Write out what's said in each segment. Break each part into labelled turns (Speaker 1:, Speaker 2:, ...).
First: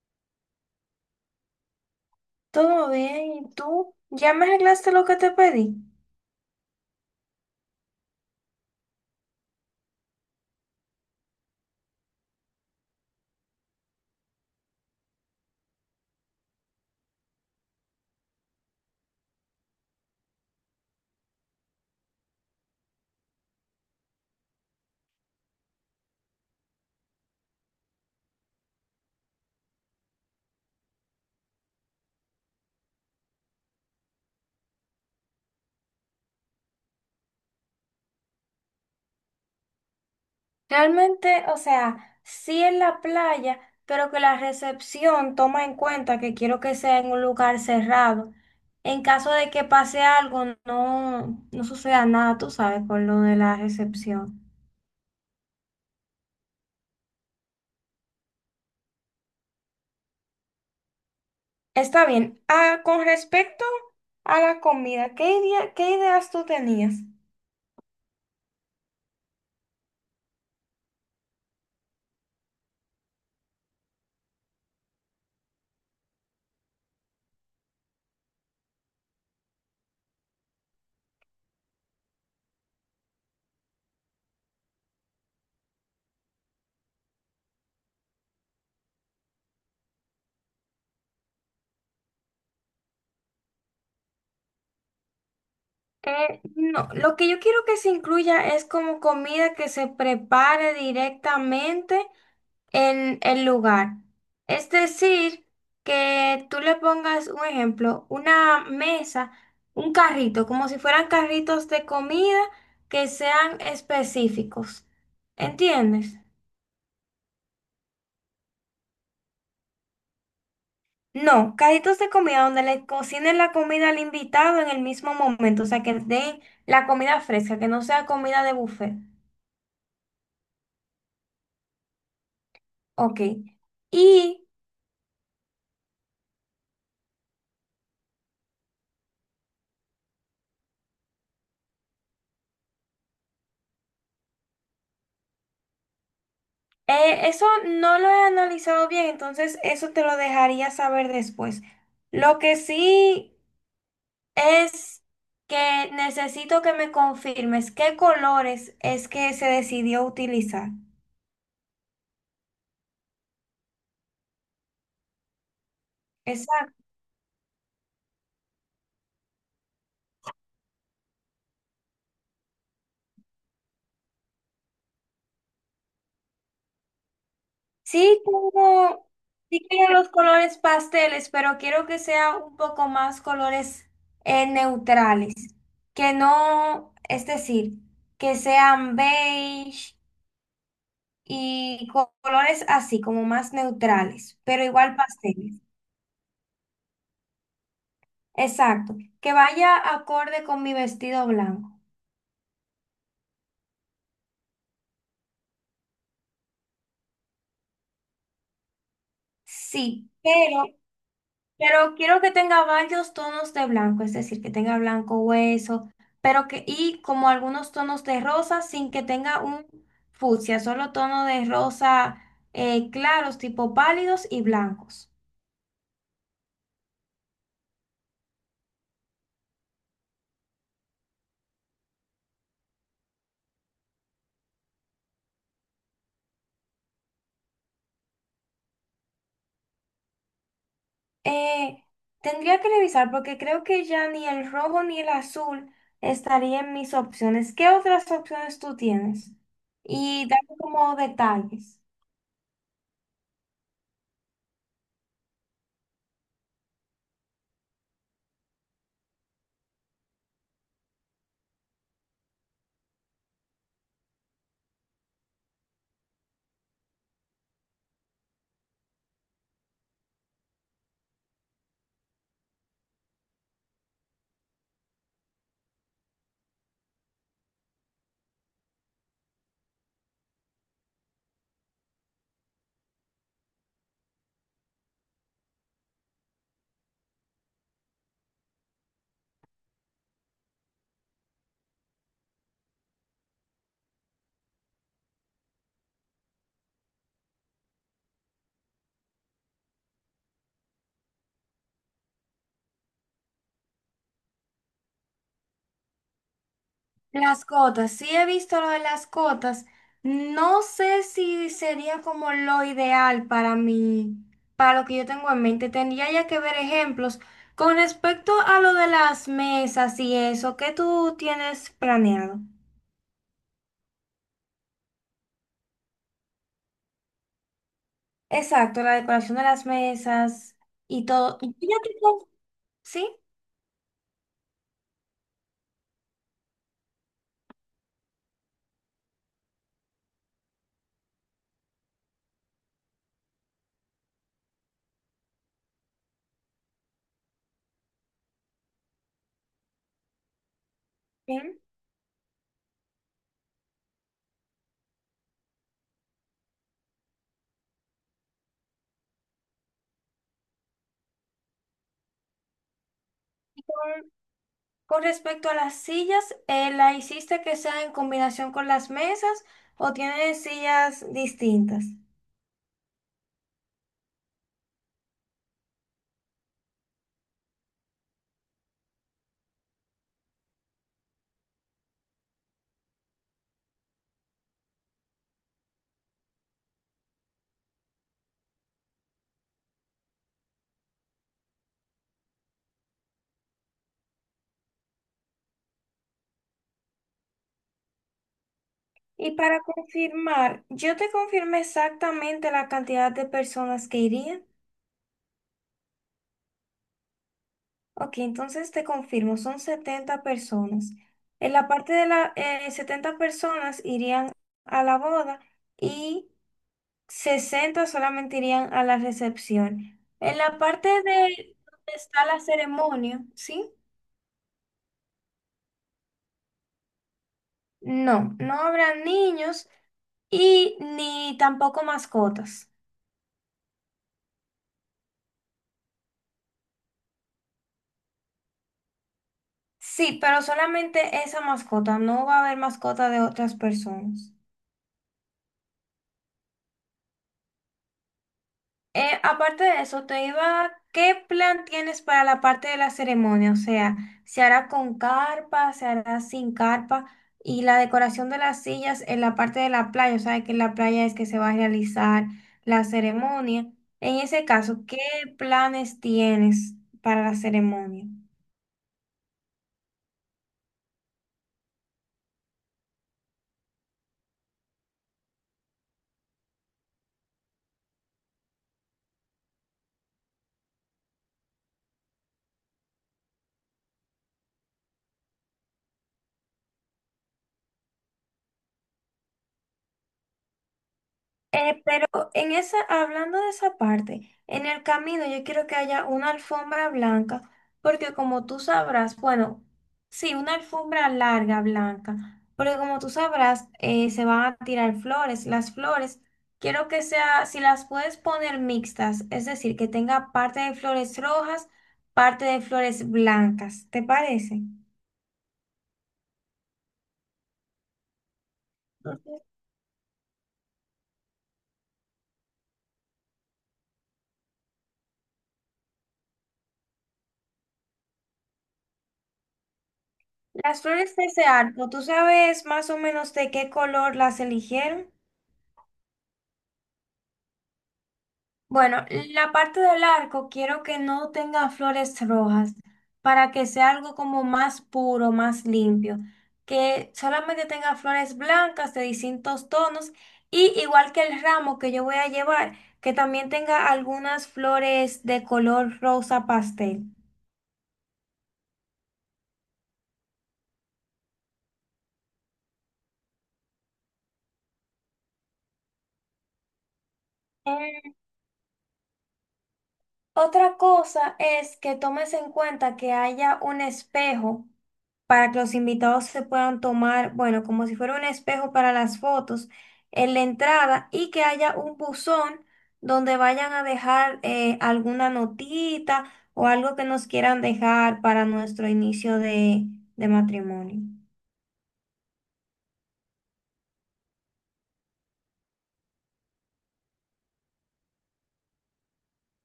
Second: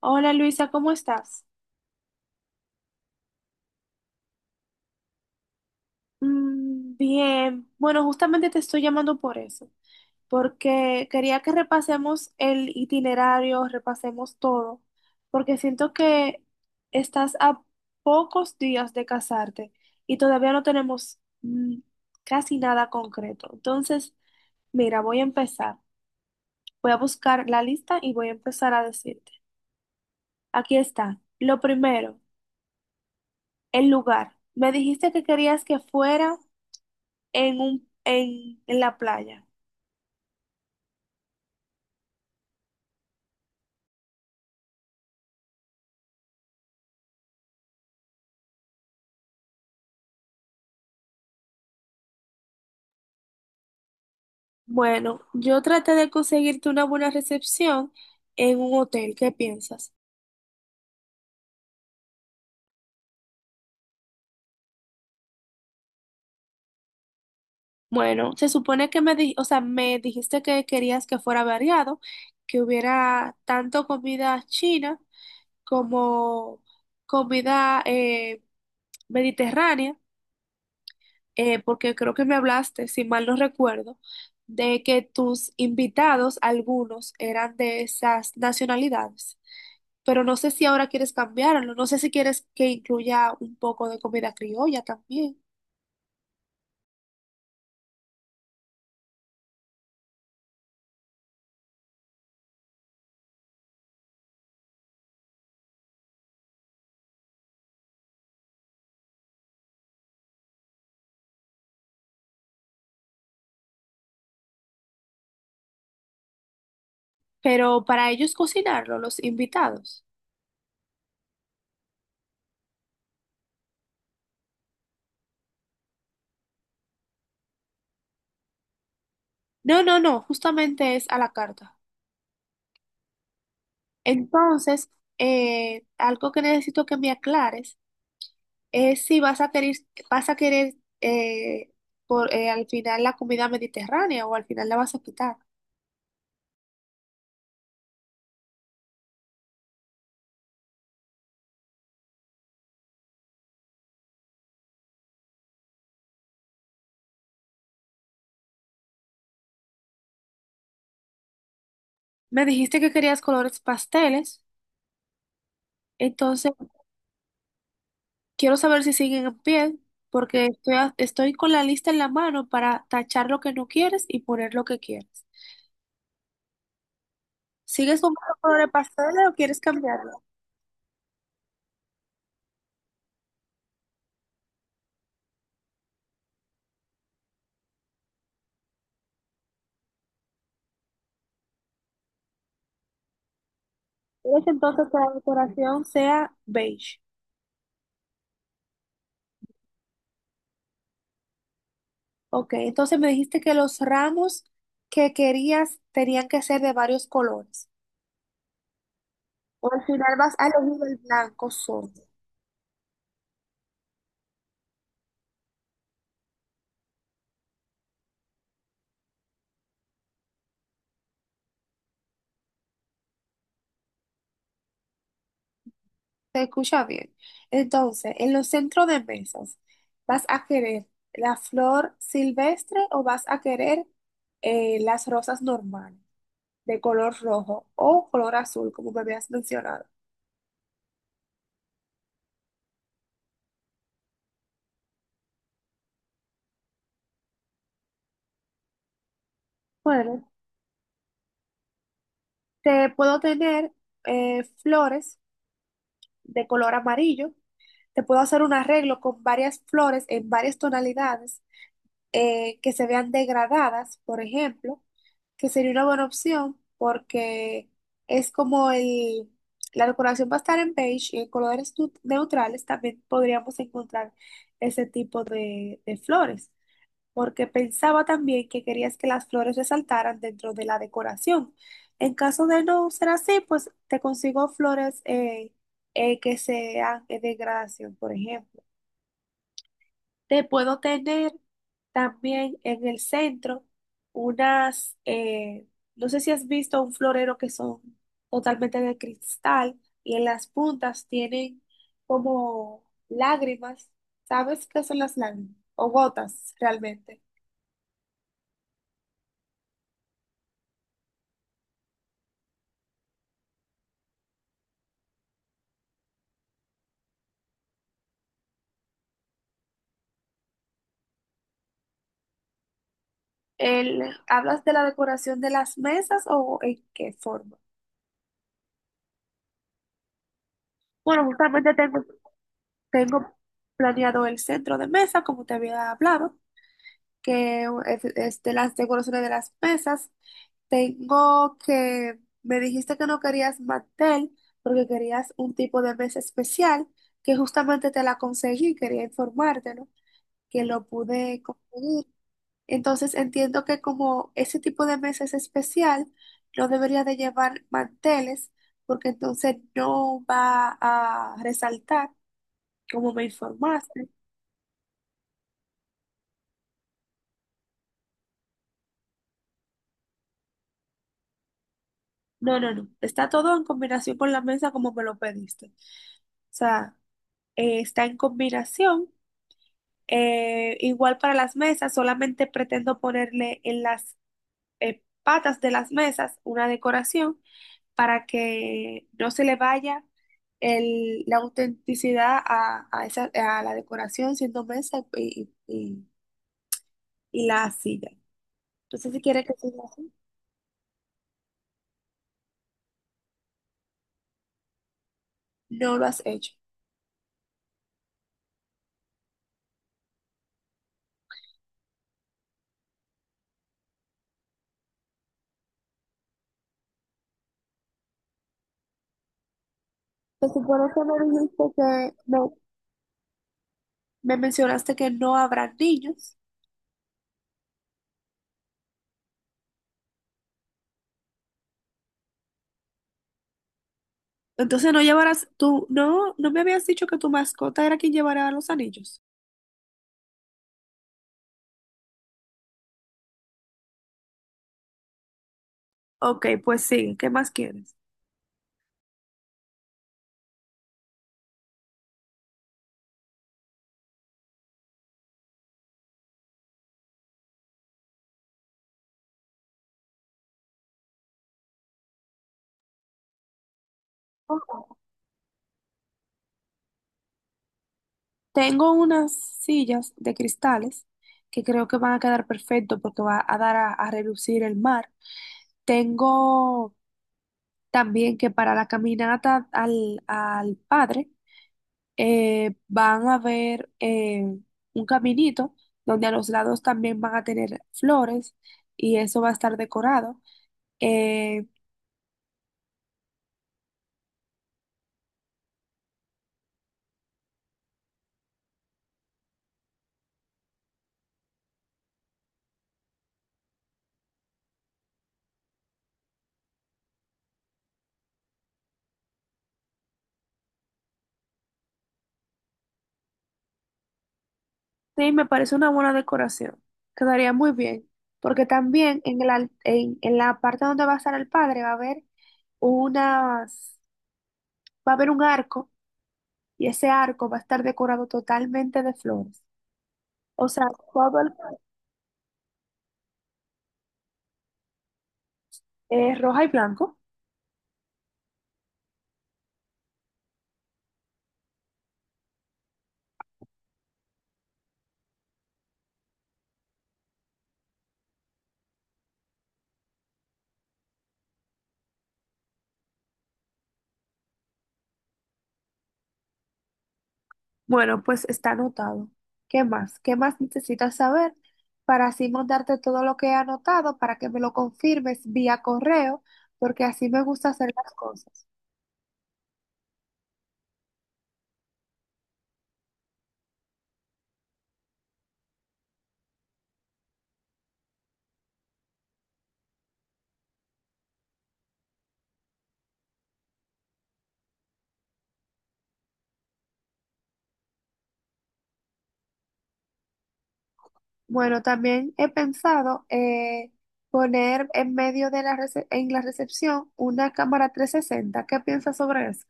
Speaker 1: Hola Luisa, ¿cómo estás?
Speaker 2: Todo bien, ¿y tú? ¿Ya me arreglaste lo que te pedí?
Speaker 1: Bien, bueno, justamente te estoy llamando por eso, porque quería que repasemos el itinerario, repasemos todo, porque siento que estás a pocos días de casarte y todavía no tenemos casi nada concreto. Entonces, mira, voy a empezar. Voy a buscar la lista y voy a empezar a decirte. Aquí está. Lo primero, el lugar. Me dijiste que querías que fuera en en la playa.
Speaker 2: Realmente, o sea, sí en la playa, pero que la recepción toma en cuenta que quiero que sea en un lugar cerrado. En caso de que pase algo, no, no suceda nada, tú sabes, con lo de la recepción.
Speaker 1: Bueno, yo traté de conseguirte una buena recepción en un hotel. ¿Qué piensas?
Speaker 2: Está bien. Ah, con respecto a la comida, ¿qué ideas tú tenías?
Speaker 1: Bueno, se supone que o sea, me dijiste que querías que fuera variado, que hubiera tanto comida china como comida mediterránea, porque creo que me hablaste, si mal no recuerdo, de que tus invitados, algunos, eran de esas nacionalidades. Pero no sé si ahora quieres cambiarlo, no sé si quieres que incluya un poco de comida criolla también,
Speaker 2: No, lo que yo quiero que se incluya es como comida que se prepare directamente en el lugar. Es decir, que tú le pongas un ejemplo, una mesa, un carrito, como si fueran carritos de comida que sean específicos. ¿Entiendes?
Speaker 1: pero para ellos cocinarlo, los invitados.
Speaker 2: No, carritos de comida donde le cocinen la comida al invitado en el mismo momento, o sea, que den la comida fresca, que no sea comida de buffet.
Speaker 1: No, no, no, justamente es a la carta.
Speaker 2: Ok. Y
Speaker 1: Entonces, algo que necesito que me aclares es si vas a querer, vas a querer eh, al final la comida mediterránea o al final la vas a quitar.
Speaker 2: eso no lo he analizado bien, entonces eso te lo dejaría saber después. Lo que sí es que necesito que me confirmes qué colores es que se decidió utilizar.
Speaker 1: Me dijiste que querías colores pasteles, entonces
Speaker 2: Exacto.
Speaker 1: quiero saber si siguen en pie, porque estoy con la lista en la mano para tachar lo que no quieres y poner lo que quieres. ¿Sigues
Speaker 2: Sí,
Speaker 1: comprando color de
Speaker 2: tengo,
Speaker 1: pastel o quieres
Speaker 2: sí quiero los
Speaker 1: cambiarlo?
Speaker 2: colores pasteles, pero quiero que sea un poco más colores neutrales. Que no, es decir, que sean beige. Y colores así, como más neutrales,
Speaker 1: ¿Quieres
Speaker 2: pero
Speaker 1: entonces que
Speaker 2: igual
Speaker 1: la
Speaker 2: pasteles.
Speaker 1: decoración sea beige?
Speaker 2: Exacto, que vaya acorde con mi vestido blanco.
Speaker 1: Ok, entonces me dijiste que los ramos que querías tenían que ser de varios colores. ¿O al
Speaker 2: Sí,
Speaker 1: final vas a elegir el blanco solo?
Speaker 2: pero quiero que tenga varios tonos de blanco, es decir, que tenga blanco hueso, pero que, y como algunos tonos de rosa sin que tenga un fucsia, solo tono de rosa claros, tipo pálidos y blancos.
Speaker 1: Se escucha bien. Entonces, en los centros de mesas, ¿vas a querer la flor silvestre o vas a querer las rosas normales de color rojo o color azul, como me habías mencionado?
Speaker 2: Eh, Tendría que revisar porque creo que ya ni el rojo ni el azul estaría en mis opciones. ¿Qué otras opciones tú tienes?
Speaker 1: Bueno,
Speaker 2: Y dame como detalles.
Speaker 1: te puedo tener flores de color amarillo. Te puedo hacer un arreglo con varias flores en varias tonalidades que se vean degradadas, por ejemplo, que sería una buena opción porque es como la decoración va a estar en beige, y en colores neutrales también podríamos encontrar ese tipo de flores, porque pensaba también que querías que las flores resaltaran dentro de la decoración. En caso de no ser así, pues te consigo flores que sean de degradación, por ejemplo. Te puedo tener también en el centro unas, no sé si has visto un florero que son totalmente de cristal y en las puntas tienen como lágrimas. ¿Sabes qué son las lágrimas? O gotas, realmente.
Speaker 2: Las cotas, sí he visto lo de las cotas. No sé si sería como lo ideal para mí, para lo que yo tengo en mente. Tendría ya que ver ejemplos. Con respecto a lo de las mesas y eso, ¿qué tú tienes planeado?
Speaker 1: El, ¿hablas de la decoración de las mesas o en qué forma?
Speaker 2: Exacto, la decoración de las mesas y
Speaker 1: Bueno,
Speaker 2: todo. Y
Speaker 1: justamente
Speaker 2: ¿sí?
Speaker 1: tengo planeado el centro de mesa, como te había hablado, es de las decoraciones de las mesas. Tengo que, me dijiste que no querías mantel porque querías un tipo de mesa especial que justamente te la conseguí, quería informártelo, que lo pude
Speaker 2: Bien.
Speaker 1: conseguir. Entonces entiendo que como ese tipo de mesa es especial, no debería de llevar manteles porque entonces no va a resaltar como me informaste.
Speaker 2: Con, con respecto a las sillas, ¿la hiciste que sea en combinación con las mesas o tienes sillas distintas?
Speaker 1: No, no, no. Está todo en combinación con la mesa como me lo pediste. O sea, está en combinación. Igual para las mesas, solamente pretendo ponerle en las patas de las mesas una decoración para que no se le vaya la autenticidad a esa, a la decoración siendo mesa y la silla. Entonces, si
Speaker 2: Y
Speaker 1: quieres que
Speaker 2: para
Speaker 1: siga así,
Speaker 2: confirmar, yo te confirmé exactamente la cantidad de personas que irían.
Speaker 1: no lo has hecho.
Speaker 2: Ok, entonces te confirmo, son 70 personas. En la parte de las 70 personas irían a la boda. Y 60 solamente irían a la recepción. En
Speaker 1: Se
Speaker 2: la
Speaker 1: supone
Speaker 2: parte
Speaker 1: que me
Speaker 2: de
Speaker 1: dijiste
Speaker 2: donde
Speaker 1: que
Speaker 2: está la ceremonia, ¿sí?
Speaker 1: me mencionaste que no habrá niños.
Speaker 2: No, no habrá niños y ni tampoco mascotas.
Speaker 1: Entonces no llevarás tú, no, no me habías dicho que tu mascota era quien llevará los anillos.
Speaker 2: Sí, pero solamente esa mascota, no va a haber mascota de otras personas.
Speaker 1: Ok, pues sí, ¿qué más quieres?
Speaker 2: Aparte de eso, te iba, ¿qué plan tienes para la parte de la ceremonia? O sea, ¿se hará con carpa, se hará sin carpa? Y la decoración de las sillas en la parte de la playa, o sea, que en la playa es que se va a realizar la ceremonia. En ese
Speaker 1: Ok.
Speaker 2: caso, ¿qué planes tienes para la ceremonia?
Speaker 1: Tengo unas sillas de cristales que creo que van a quedar perfecto porque va a dar a relucir el mar. Tengo también que para la caminata al padre van a ver un caminito donde a los lados también van a tener flores y eso va a estar decorado. Eh,
Speaker 2: Pero en esa, hablando de esa parte, en el camino yo quiero que haya una alfombra blanca, porque como tú sabrás, bueno, sí, una alfombra larga blanca, porque como tú sabrás, se van a tirar flores. Las flores, quiero que sea, si las puedes poner mixtas, es decir, que tenga parte de flores rojas, parte de flores blancas, ¿te parece?
Speaker 1: sí, me parece una buena decoración. Quedaría muy bien, porque también en
Speaker 2: Ujú.
Speaker 1: en la parte donde va a estar el padre va a haber unas, va a haber un arco y ese arco va a estar decorado totalmente de flores. O sea,
Speaker 2: Las flores de
Speaker 1: todo
Speaker 2: ese
Speaker 1: el-
Speaker 2: arco, ¿tú sabes más o menos de qué color las eligieron?
Speaker 1: roja y blanco.
Speaker 2: Bueno, la parte del arco quiero que no tenga flores rojas para que sea algo como más puro, más limpio, que solamente tenga flores blancas de distintos tonos y igual que el ramo que yo voy a llevar, que también tenga algunas flores de color rosa pastel.
Speaker 1: Bueno, pues está anotado. ¿Qué más? ¿Qué más necesitas saber para así mandarte todo lo que he anotado para que me lo confirmes vía correo? Porque así me gusta hacer las
Speaker 2: Eh,
Speaker 1: cosas.
Speaker 2: Otra cosa es que tomes en cuenta que haya un espejo para que los invitados se puedan tomar, bueno, como si fuera un espejo para las fotos en la entrada y que haya un buzón donde vayan a dejar alguna notita o algo que nos quieran dejar para nuestro inicio de matrimonio.
Speaker 1: Bueno, también he pensado poner en medio de en la recepción una cámara 360. ¿Qué piensas sobre eso?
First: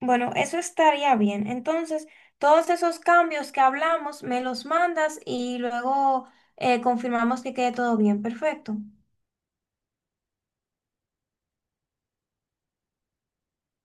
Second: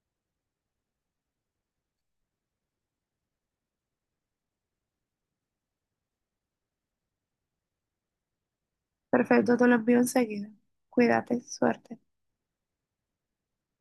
Speaker 2: Bueno, eso estaría bien. Entonces, todos esos cambios que hablamos, me los mandas y luego confirmamos que quede todo bien. Perfecto.
Speaker 1: Perfecto, te lo envío enseguida. Cuídate, suerte.